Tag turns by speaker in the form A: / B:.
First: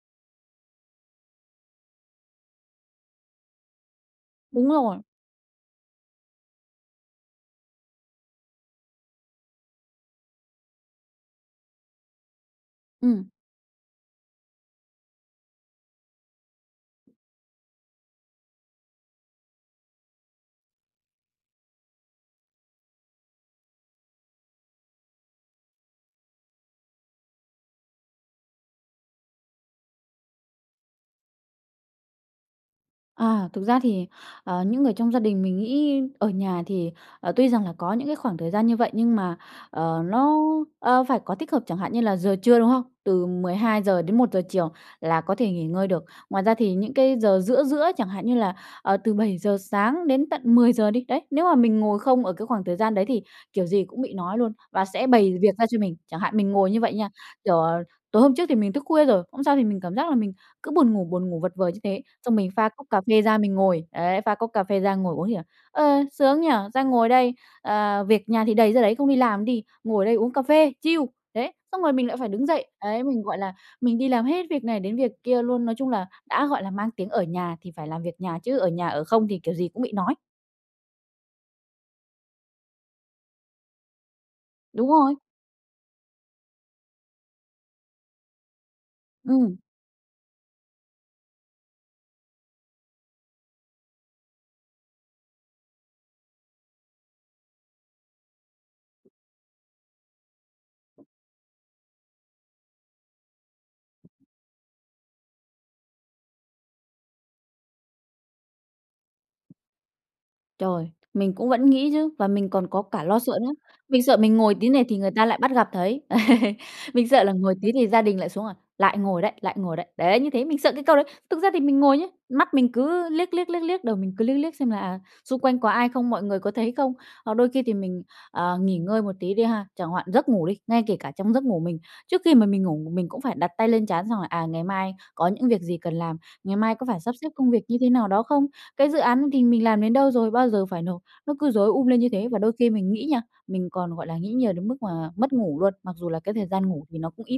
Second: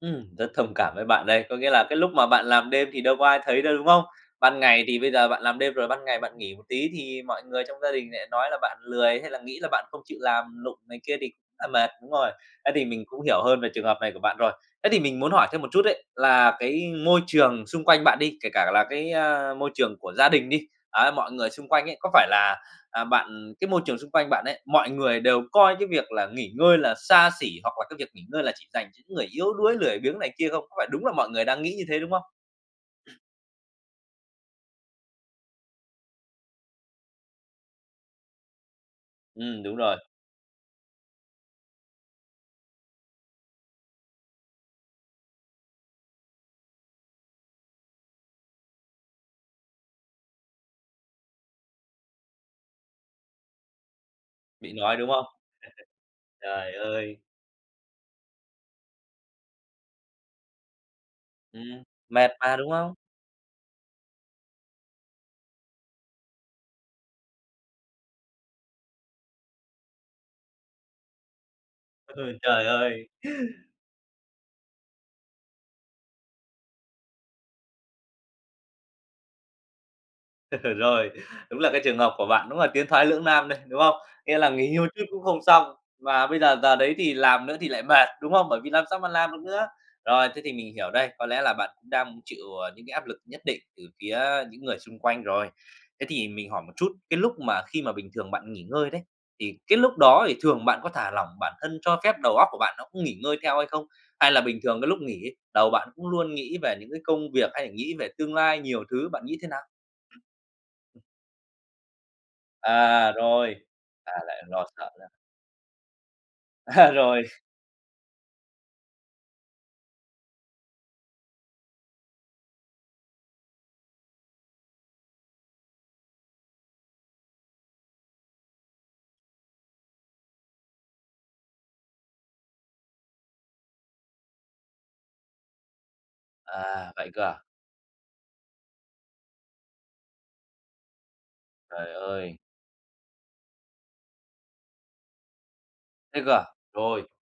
A: Ừm, rất thông cảm với bạn đây, có nghĩa là cái lúc mà bạn làm đêm thì đâu có ai thấy đâu, đúng không? Ban
B: Đúng
A: ngày
B: rồi.
A: thì bây giờ bạn làm đêm rồi ban ngày bạn nghỉ một tí, thì mọi người trong gia đình lại nói là bạn lười hay là nghĩ là bạn không chịu làm lụng này kia thì là mệt, đúng rồi. Ấy, thì mình cũng
B: Ừm.
A: hiểu hơn về trường hợp này của bạn rồi. Thế thì mình muốn hỏi thêm một chút ấy, là cái môi trường xung quanh bạn đi, kể cả là cái, ơ, môi trường của gia đình đi, á, mọi người xung quanh ấy, có phải là, à, bạn cái môi trường xung quanh bạn ấy, mọi người đều coi cái việc là nghỉ ngơi là xa xỉ hoặc là cái việc nghỉ ngơi là chỉ dành cho những người yếu đuối, lười biếng này kia không? Có phải đúng là mọi người đang nghĩ như thế, đúng không?
B: À, thực ra thì, ờ, những người trong gia đình mình nghĩ ở nhà thì, ờ, tuy rằng là có những cái khoảng thời gian như vậy nhưng mà,
A: Ừm, đúng rồi.
B: ờ, nó, ờ, phải có tích hợp, chẳng hạn như là giờ trưa, đúng không? Từ 12:00 đến 1:00 chiều là có thể nghỉ ngơi được. Ngoài ra thì những cái giờ giữa giữa, chẳng hạn như là, ờ, từ 7:00 sáng đến tận 10:00 đi, đấy, nếu mà mình ngồi không ở cái khoảng thời gian đấy thì kiểu gì cũng bị nói luôn
A: Bị
B: và
A: nói,
B: sẽ
A: đúng không?
B: bày việc ra cho mình. Chẳng hạn mình ngồi
A: Trời
B: như vậy nha
A: ơi!
B: kiểu, ờ, tối hôm trước thì mình tức khuya rồi, hôm sau thì mình cảm giác là mình cứ buồn ngủ, buồn ngủ vật vờ như
A: Ừm,
B: thế.
A: mệt
B: Xong mình
A: mà,
B: pha
A: đúng
B: cốc
A: không?
B: cà phê ra mình ngồi, đấy, pha cốc cà phê ra ngồi uống thì, à, "Ờ, sướng nhỉ? Ra ngồi đây, ờ, việc nhà thì đầy ra đấy, không đi làm đi, ngồi đây uống cà phê, chill." Đấy, xong rồi mình lại phải
A: Ừ,
B: đứng
A: trời
B: dậy, ấy,
A: ơi!
B: mình, gọi là, mình đi làm hết việc này đến việc kia luôn. Nói chung là, đã gọi là mang tiếng ở nhà, thì phải làm việc nhà chứ ở nhà ở không thì kiểu gì cũng bị nói.
A: Rồi, đúng là cái trường hợp của bạn, đúng là tiến thoái lưỡng nam đây, đúng không? Nghĩa là nghỉ hưu
B: Đúng
A: chút
B: rồi.
A: cũng không xong. Và bây giờ, giờ đấy thì làm nữa thì lại mệt, đúng không? Bởi vì làm sao mà làm được
B: Ừm.
A: nữa. Rồi, thế thì mình hiểu đây, có lẽ là bạn cũng đang chịu, à, những cái áp lực nhất định từ phía những người xung quanh rồi. Thế thì mình hỏi một chút, cái lúc mà khi mà bình thường bạn nghỉ ngơi đấy, thì cái lúc đó thì thường bạn có thả lỏng bản thân, cho phép đầu óc của bạn nó cũng nghỉ ngơi theo hay không? Hay là bình thường cái lúc nghỉ ấy, đầu bạn cũng luôn nghĩ về những cái công việc hay là nghĩ về tương lai nhiều thứ, bạn nghĩ thế nào?
B: Trời. Mình cũng vẫn nghĩ chứ và mình còn có cả
A: À,
B: lo sợ nữa.
A: rồi.
B: Mình
A: À,
B: sợ mình
A: lại
B: ngồi
A: lo
B: tí này
A: sợ
B: thì
A: đây.
B: người ta lại bắt gặp thấy.
A: À,
B: Mình
A: rồi.
B: sợ là ngồi tí thì gia đình lại xuống, à, "Lại ngồi đấy, lại ngồi đấy." Đấy, như thế, mình sợ cái câu đấy. Thực ra thì mình ngồi nhớ, mắt mình cứ liếc, liếc, liếc, liếc, đầu mình cứ liếc liếc xem là, à, xung quanh có ai không, mọi người có thấy không. Hoặc đôi khi thì mình, ờ, nghỉ ngơi một tí đi ha, chẳng hoạn giấc ngủ đi, ngay kể cả trong giấc ngủ mình. Trước khi mà mình ngủ một mình cũng phải đặt tay lên trán xong là, à, ngày mai có những việc gì cần làm, ngày mai có
A: À,
B: phải
A: vậy
B: sắp
A: cơ
B: xếp
A: à?
B: công việc như thế nào đó không. Cái dự án thì mình làm đến đâu rồi, bao giờ phải nộp. Nó cứ rối um
A: Trời
B: lên như thế và
A: ơi.
B: đôi khi mình nghĩ nha, mình còn, gọi là, nghĩ nhiều đến mức mà mất ngủ luôn, mặc dù là
A: Thế cơ
B: cái
A: à?
B: thời gian ngủ thì
A: Rồi.
B: nó cũng ít.